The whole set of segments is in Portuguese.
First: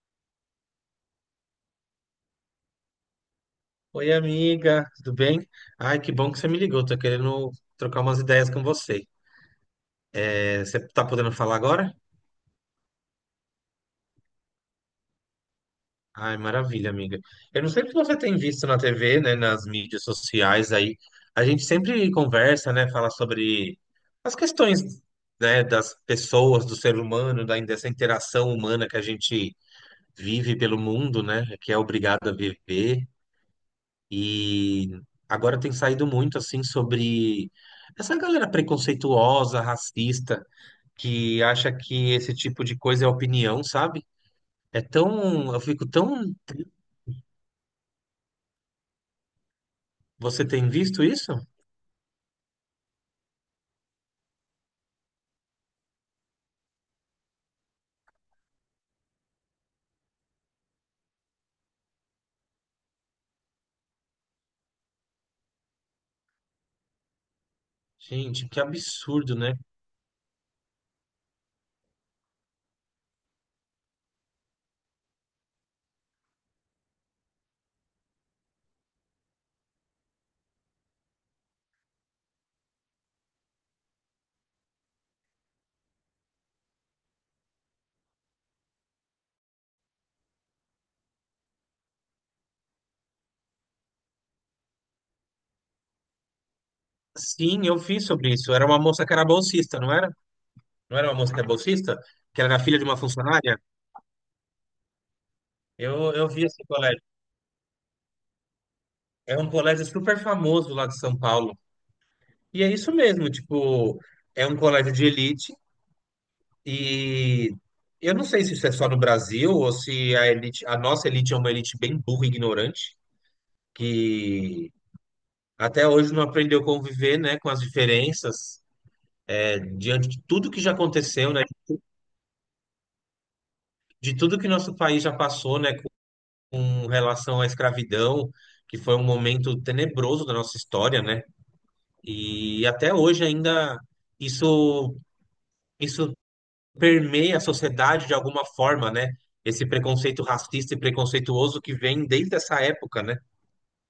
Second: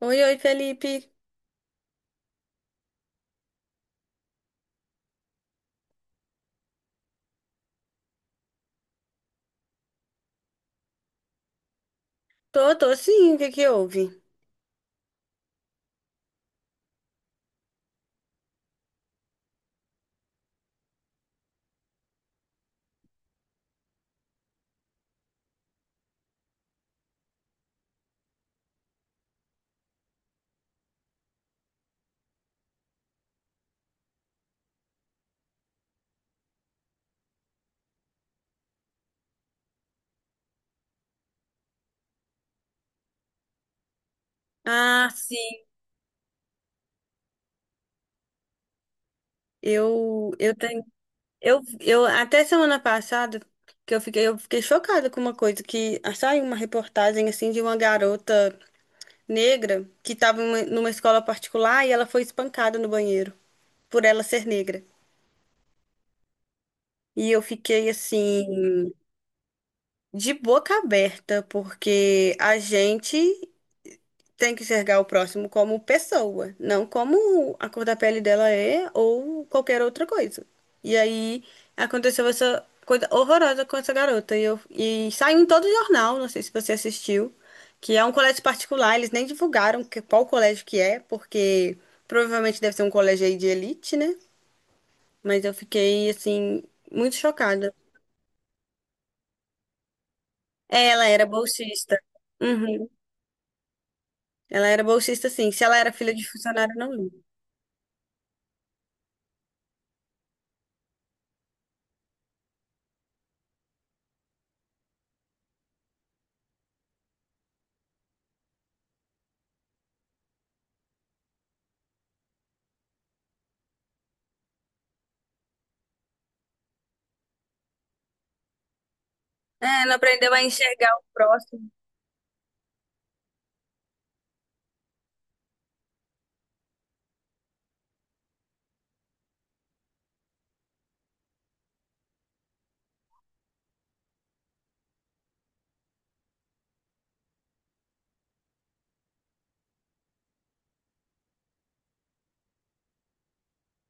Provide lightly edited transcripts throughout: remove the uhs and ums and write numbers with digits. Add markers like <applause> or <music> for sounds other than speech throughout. Oi, oi, Felipe. Oi, amiga, tudo bem? Ai, que bom que você me ligou. Tô querendo trocar umas ideias com você. Você tá podendo falar agora? Tô, tô sim, o que que houve? Ai, maravilha, amiga. Eu não sei se você tem visto na TV, né, nas mídias sociais aí. A gente sempre conversa, né, fala sobre as questões, né, das pessoas, do ser humano, dessa interação humana que a gente vive pelo mundo, né, que é obrigado a viver. E agora tem saído muito assim sobre essa galera preconceituosa, racista, que acha que esse tipo de coisa é opinião, sabe? É Ah, tão, eu sim. fico tão. Eu, Você eu tem tenho, visto isso? eu até semana passada que eu fiquei chocada com uma coisa que saiu uma reportagem assim de uma garota negra que estava numa escola particular e ela foi espancada no banheiro por ela ser negra. E eu fiquei Gente, que assim absurdo, né? de boca aberta, porque a gente tem que enxergar o próximo como pessoa, não como a cor da pele dela é ou qualquer outra coisa. E aí aconteceu essa coisa horrorosa com essa garota. E saiu em todo o jornal, não sei se você assistiu, que é um colégio particular. Eles nem divulgaram qual colégio que é, porque provavelmente deve ser um colégio aí de elite, né? Mas eu fiquei, assim, muito Sim, chocada. eu vi sobre isso. Era uma moça que era bolsista, não era? É, Não ela era uma era moça que é bolsista? bolsista. Que era filha de Uhum. uma funcionária? Ela era bolsista, sim. Se ela era filha Eu de vi esse funcionário, não colégio. lembro. É um colégio super famoso lá de São Paulo. E é isso mesmo, tipo, é um colégio de elite. E eu não sei se isso é só no Brasil ou se a elite, a nossa elite é uma elite bem burra e ignorante, que até hoje não aprendeu a conviver, né, com as diferenças, é, É, não diante de aprendeu a tudo que já enxergar o aconteceu, né, próximo. de tudo que nosso país já passou, né, com relação à escravidão, que foi um momento tenebroso da nossa história, né? E até hoje ainda isso isso permeia a sociedade de alguma forma, né? Esse preconceito racista e preconceituoso que vem desde essa época, né?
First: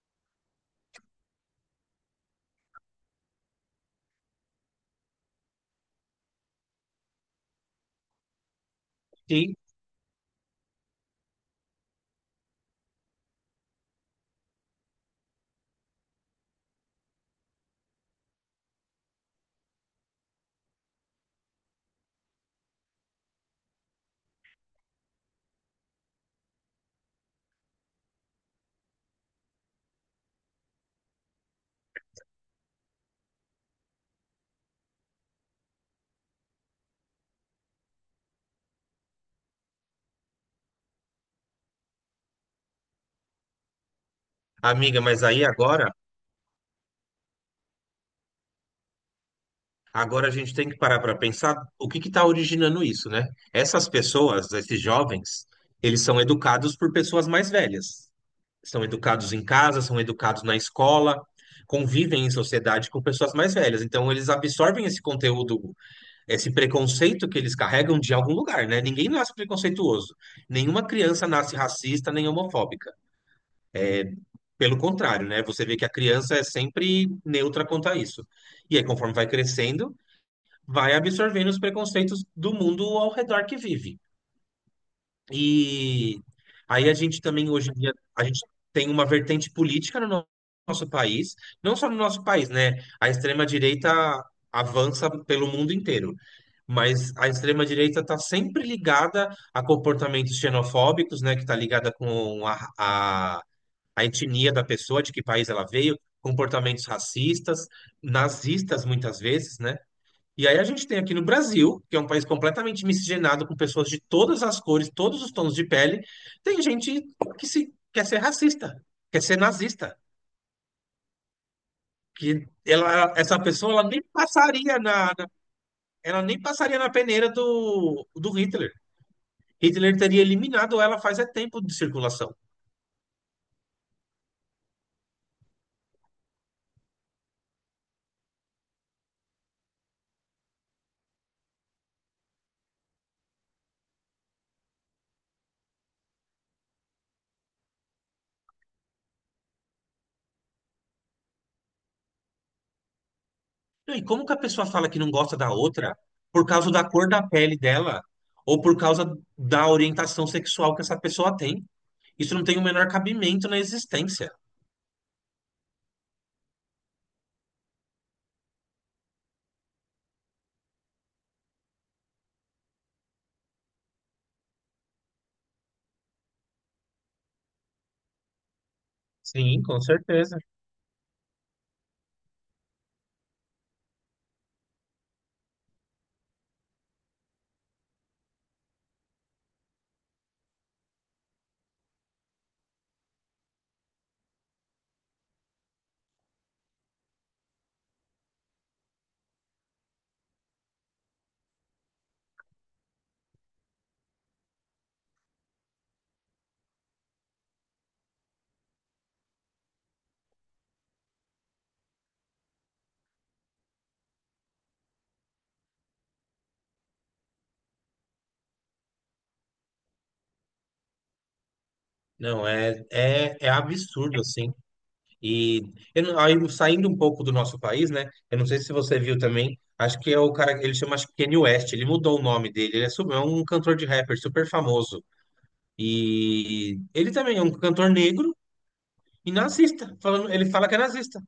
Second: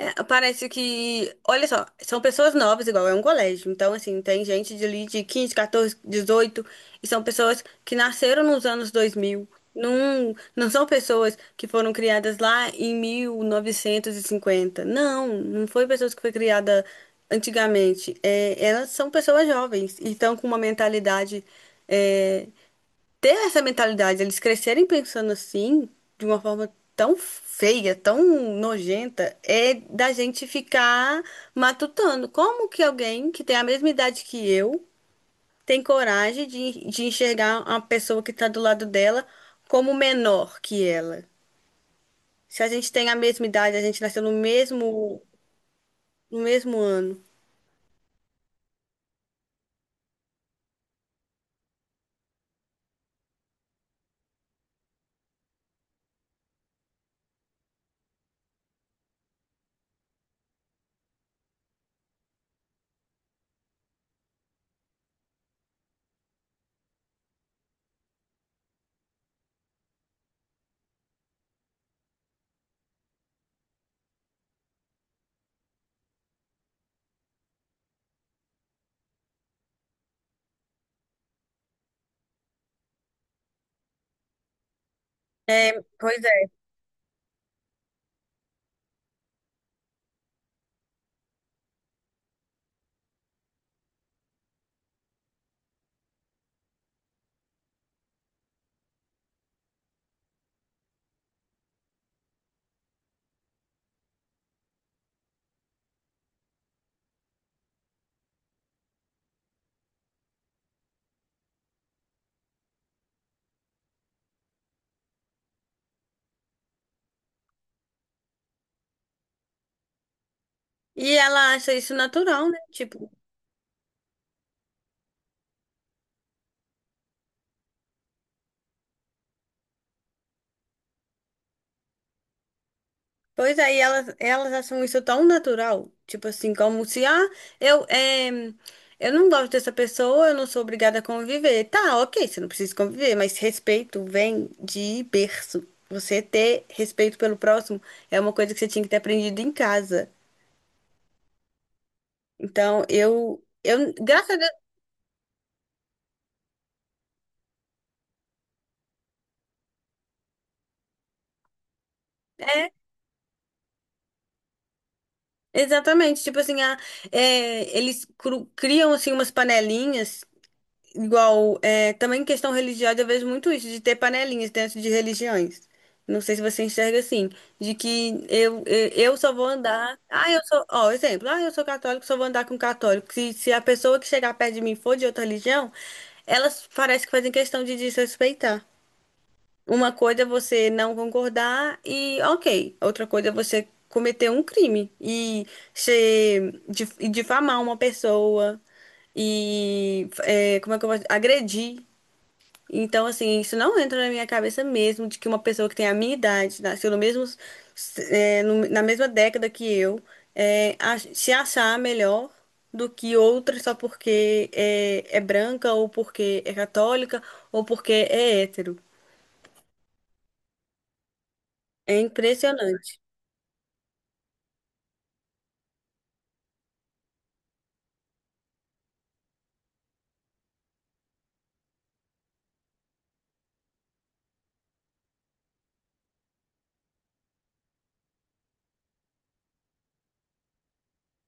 É, parece que, olha só, são pessoas novas, igual é um colégio. Então, assim, tem gente de ali de 15 14, 18, e são pessoas que nasceram nos anos 2000. Sim, Não, não são pessoas que foram criadas lá em 1950. Não, não foi pessoas que foi criada antigamente. É, elas são pessoas jovens e estão com uma mentalidade, é, ter essa mentalidade, eles crescerem pensando assim, de uma forma tão feia, tão nojenta, é da gente ficar matutando. Como que alguém que tem a mesma idade que eu tem coragem de enxergar uma pessoa que está do lado dela como menor que ela? Se a gente tem a mesma idade, a gente nasceu no amiga, mesmo, mas aí agora, no mesmo ano. agora a gente tem que parar para pensar o que está originando isso, né? Essas pessoas, esses jovens, eles são educados por pessoas mais velhas. São educados em casa, são educados na escola, convivem em sociedade com pessoas mais velhas. Então, eles absorvem esse conteúdo, esse preconceito que eles carregam de algum lugar, né? Ninguém nasce preconceituoso. Nenhuma criança nasce racista nem homofóbica. Pelo contrário, né? Você vê que a criança é sempre neutra quanto a isso. E aí, conforme vai crescendo, vai absorvendo os preconceitos do mundo ao redor que vive. É, E pois é. aí a gente também hoje em dia a gente tem uma vertente política no nosso país, não só no nosso país, né? A extrema-direita avança pelo mundo inteiro. Mas a extrema-direita está sempre ligada a comportamentos xenofóbicos, né? Que está ligada com a etnia da pessoa, de que país ela veio, comportamentos racistas, nazistas muitas vezes, né? E aí a gente tem aqui no Brasil, que é um país completamente miscigenado com pessoas de todas as cores, todos os tons de pele, tem gente que se quer ser racista, quer ser nazista, E ela acha isso que natural, né? Tipo... ela, essa pessoa ela nem passaria na ela nem passaria na peneira do Hitler. Hitler teria eliminado ela faz é tempo de circulação. Pois aí elas acham isso tão natural, tipo assim, como se, eu, é, eu não gosto dessa pessoa, eu não sou obrigada a conviver. Tá, ok, você não precisa conviver, mas respeito vem de berço. Você ter respeito pelo próximo é uma coisa que você tinha que ter aprendido em casa. Então, E como graças que a a Deus, pessoa fala que não gosta da outra por causa da cor da pele dela ou por causa da orientação sexual que essa pessoa tem? Isso não tem o é, menor cabimento na existência. exatamente. Tipo assim, eles criam, assim, umas panelinhas. Igual, também em questão religiosa, eu vejo muito isso, de ter panelinhas dentro de religiões. Não sei se você enxerga assim, de que eu só vou Sim, com andar. Ah, certeza. eu sou. Ó, exemplo, ah, eu sou católico, só vou andar com católico. Se a pessoa que chegar perto de mim for de outra religião, elas parecem que fazem questão de desrespeitar. Uma coisa é você não concordar, e ok. Outra coisa é você cometer um crime e difamar uma pessoa. E como é que eu posso agredir. Então, assim, isso não entra na minha cabeça mesmo, de que uma pessoa que tem a minha idade, nasceu no mesmo, é, no- na mesma década que eu. Se achar melhor do que outra só porque é branca, ou porque é católica, ou porque é hétero. É Não, impressionante. É absurdo, assim. E eu não- aí, saindo um pouco do nosso país, né? Eu não sei se você viu também, acho que é o cara, ele chama, acho que Kanye West, ele mudou o nome dele, é um cantor de rapper super famoso. E ele também é um cantor negro e nazista, falando, ele fala que é nazista.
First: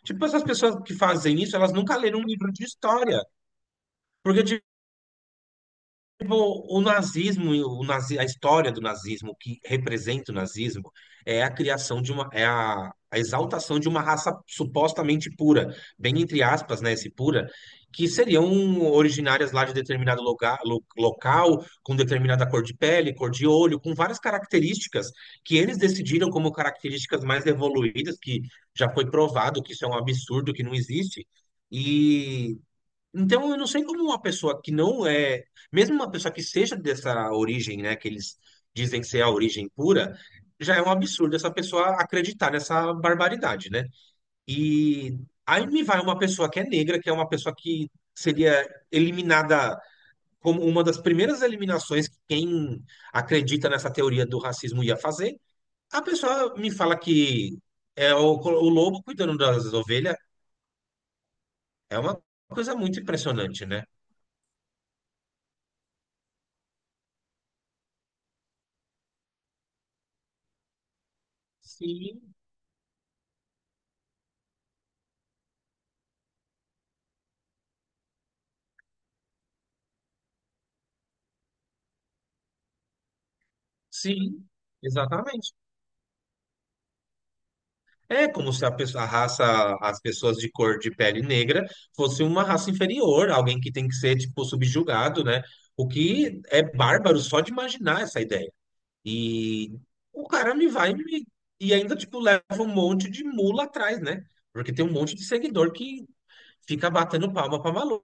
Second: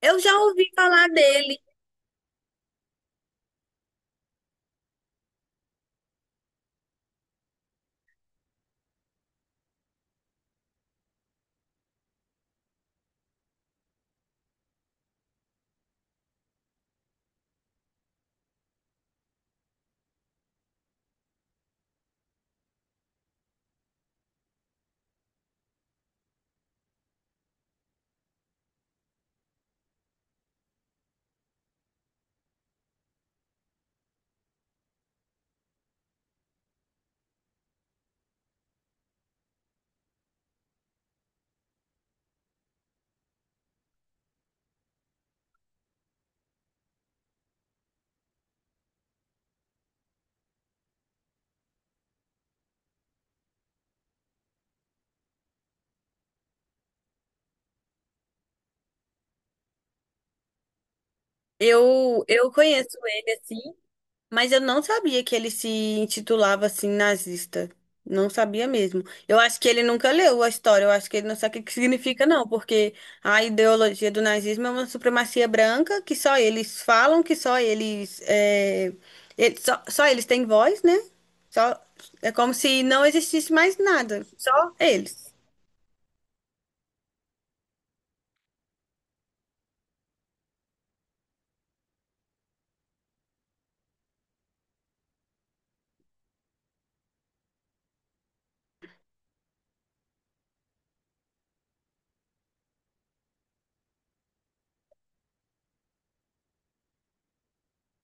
Eu Tipo, já essas ouvi pessoas que falar fazem isso, dele. elas nunca leram um livro de história. Porque, o nazismo, a história do nazismo, o que representa o nazismo, é a criação de uma, é a exaltação de uma raça supostamente pura, bem entre aspas, né, esse pura, que seriam originárias lá de determinado lugar, local, com determinada cor de pele, cor de olho, com várias características que eles decidiram como características mais evoluídas, que já foi provado que isso é um absurdo, que não existe. Então, eu não sei como uma pessoa que não é, mesmo uma pessoa que seja dessa origem, né, que eles dizem ser a origem pura, já é um absurdo essa pessoa acreditar nessa barbaridade, né? E aí me vai uma pessoa que é negra, que é uma pessoa que seria eliminada como uma das primeiras eliminações que quem acredita nessa teoria do racismo ia fazer. A pessoa me fala que é o lobo cuidando das ovelhas, é uma Eu coisa conheço muito ele impressionante, assim, né? mas eu não sabia que ele se intitulava assim nazista. Não sabia mesmo. Eu acho que ele nunca leu a história. Eu acho que ele não sabe o que que significa, Sim. não, porque a ideologia do nazismo é uma supremacia branca, que só eles falam, que só eles, só eles têm voz, né? Só, é como se não existisse mais nada, Sim, só eles. exatamente. É como se a pessoa, a raça, as pessoas de cor de pele negra fosse uma raça inferior, alguém que tem que ser, tipo, subjugado, né? O que é bárbaro só de imaginar essa ideia. E o cara me vai e me, e ainda, tipo, leva um monte de mula atrás, né? Porque tem um monte de seguidor que fica batendo palma pra maluco,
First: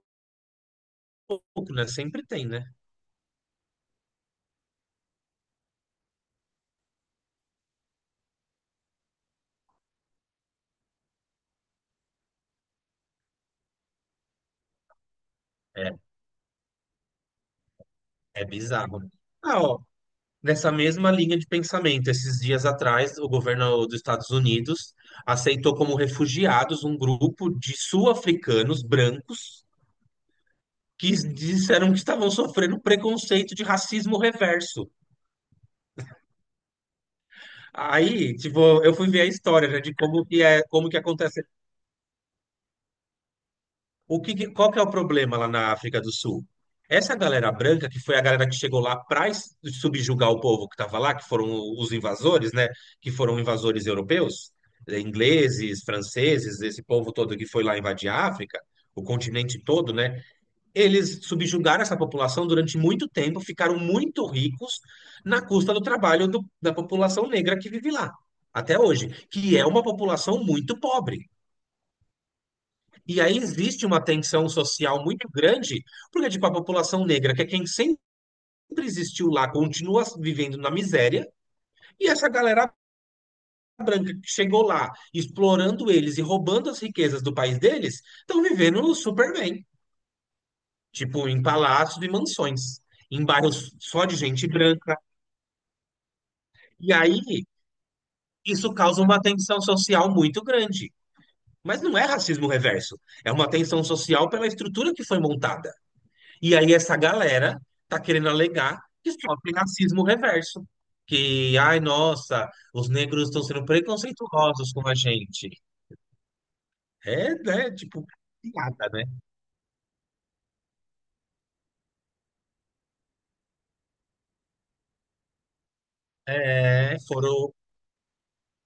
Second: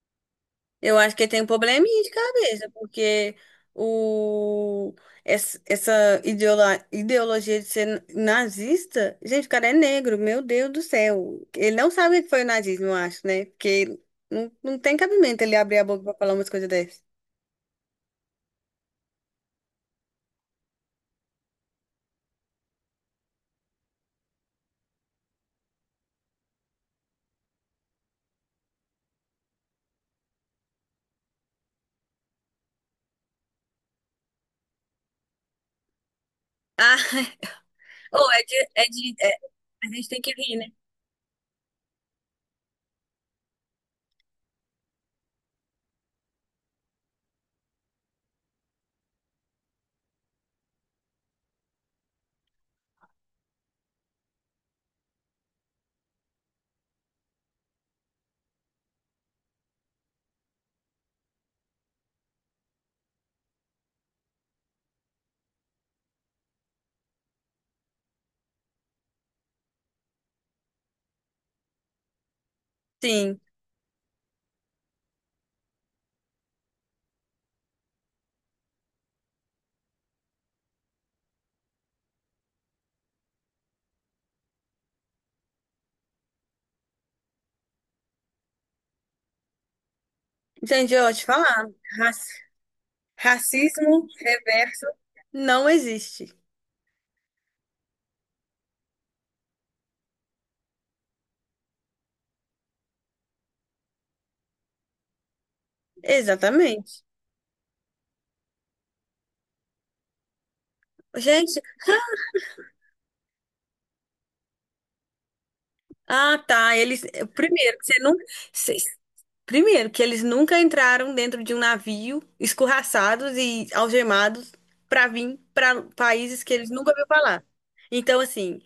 Eu acho que ele tem um né? probleminha de Sempre tem, cabeça, né? porque o, essa ideologia de ser nazista, gente, o cara é negro, meu Deus do céu. Ele não sabe o que foi o nazismo, eu acho, né? Porque não tem cabimento ele abrir a É, boca pra falar umas coisas dessas. é bizarro. Ah, ó, nessa mesma linha de pensamento, esses dias atrás, o governo dos Estados Unidos aceitou como refugiados um grupo de sul-africanos brancos que disseram que estavam sofrendo preconceito de racismo reverso. Ah, <laughs> Ou Aí, é de, tipo, é eu fui de, ver a é- história, né, a de gente tem como que que rir, é, né? como que acontece. O que, qual que é o problema lá na África do Sul? Essa galera branca, que foi a galera que chegou lá para subjugar o povo que estava lá, que foram os invasores, né? Que foram invasores europeus, ingleses, franceses, esse povo todo que foi lá invadir a África, o continente todo, né? Eles subjugaram essa população durante muito tempo, ficaram muito ricos na custa do trabalho da população negra que vive lá, até hoje, que é uma população muito pobre. E aí Sim. existe uma tensão social muito grande, porque tipo, a população negra, que é quem sempre existiu lá, continua vivendo na miséria, e essa galera branca que chegou lá, explorando eles e roubando as riquezas do país deles, estão vivendo super bem, Gente, eu vou te tipo, em falar, palácios e raci- mansões, em bairros só racismo de gente reverso branca. não existe. E aí isso causa uma tensão social muito grande. Mas não é racismo reverso, é uma tensão social pela estrutura que foi montada. E aí essa Exatamente. galera tá querendo alegar que sofre racismo reverso. Que, Gente, ai, nossa, os negros estão sendo preconceituosos com a gente. ah, tá. Eles, É, né? primeiro, que você Tipo, nunca, cê- piada, né? primeiro que eles nunca entraram dentro de um navio, escorraçados e algemados, para vir para países que eles nunca É, ouviram falar. foram Então, assim...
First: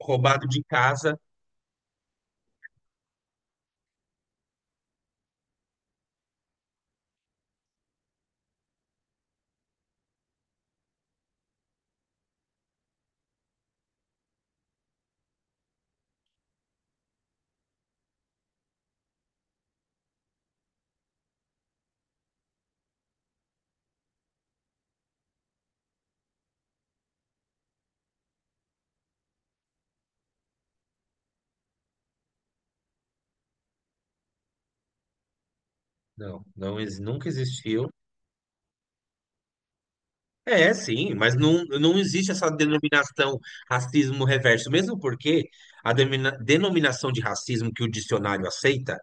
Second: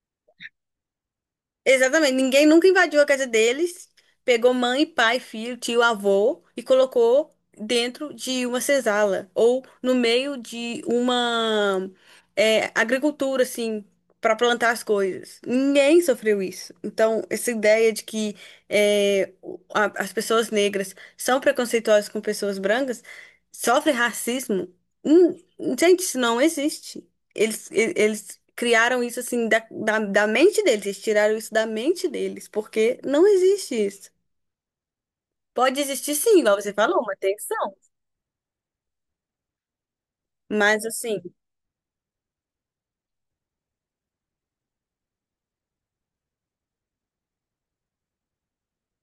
roubados de casa. Exatamente, ninguém nunca invadiu a casa deles, pegou mãe, pai, filho, tio, avô, e colocou dentro de uma senzala, ou no meio de uma, agricultura, assim, para plantar as coisas. Ninguém sofreu isso. Então, essa ideia de que as pessoas negras são preconceituosas com pessoas brancas, sofrem racismo, hum, gente, isso não existe. Eles criaram isso assim da mente deles, eles tiraram isso da mente deles, porque não existe isso. Pode existir sim, igual você falou, uma Nunca tensão. existiu. É, Mas sim, assim, mas não existe essa denominação racismo reverso, mesmo porque a denominação de racismo que o dicionário aceita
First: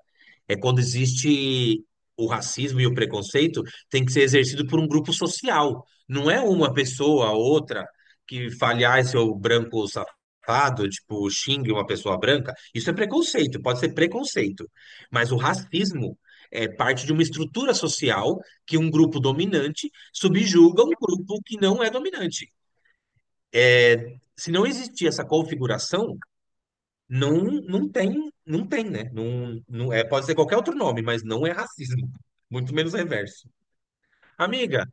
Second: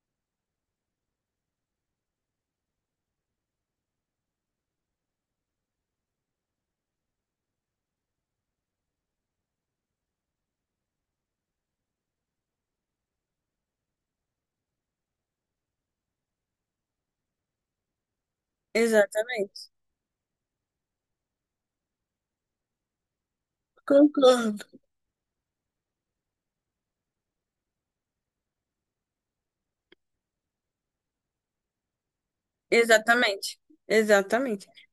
é quando existe o racismo e o preconceito tem que ser exercido por um grupo social, não é uma pessoa ou outra que fale, ah, seu branco safado, tipo, xingue uma pessoa branca. Isso é preconceito, pode ser preconceito, mas o racismo é parte de uma estrutura social que um grupo exatamente. dominante subjuga um grupo que não é dominante. É, se Concordo. não existir essa configuração, não tem, não tem, né? Não é, pode ser qualquer outro nome, mas não é racismo. Muito menos reverso. Exatamente. Exatamente. Amiga,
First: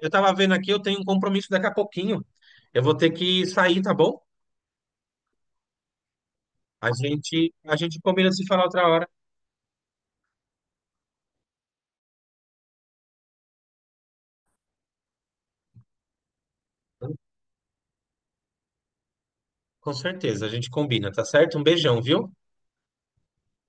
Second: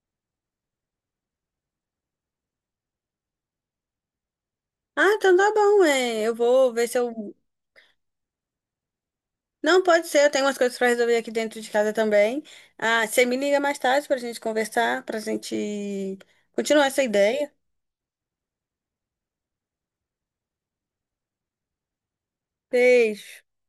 eu tava vendo aqui, eu tenho um compromisso daqui a pouquinho. Eu vou ter que sair, tá bom? Ah, então tá bom, eu vou ver se eu... A gente combina de se falar outra hora. Não, pode ser, eu tenho umas coisas pra resolver aqui dentro de casa também. Ah, você me liga mais tarde pra gente conversar, pra gente continuar essa ideia. Com certeza, a gente combina, tá certo? Um beijão, viu? Beijo.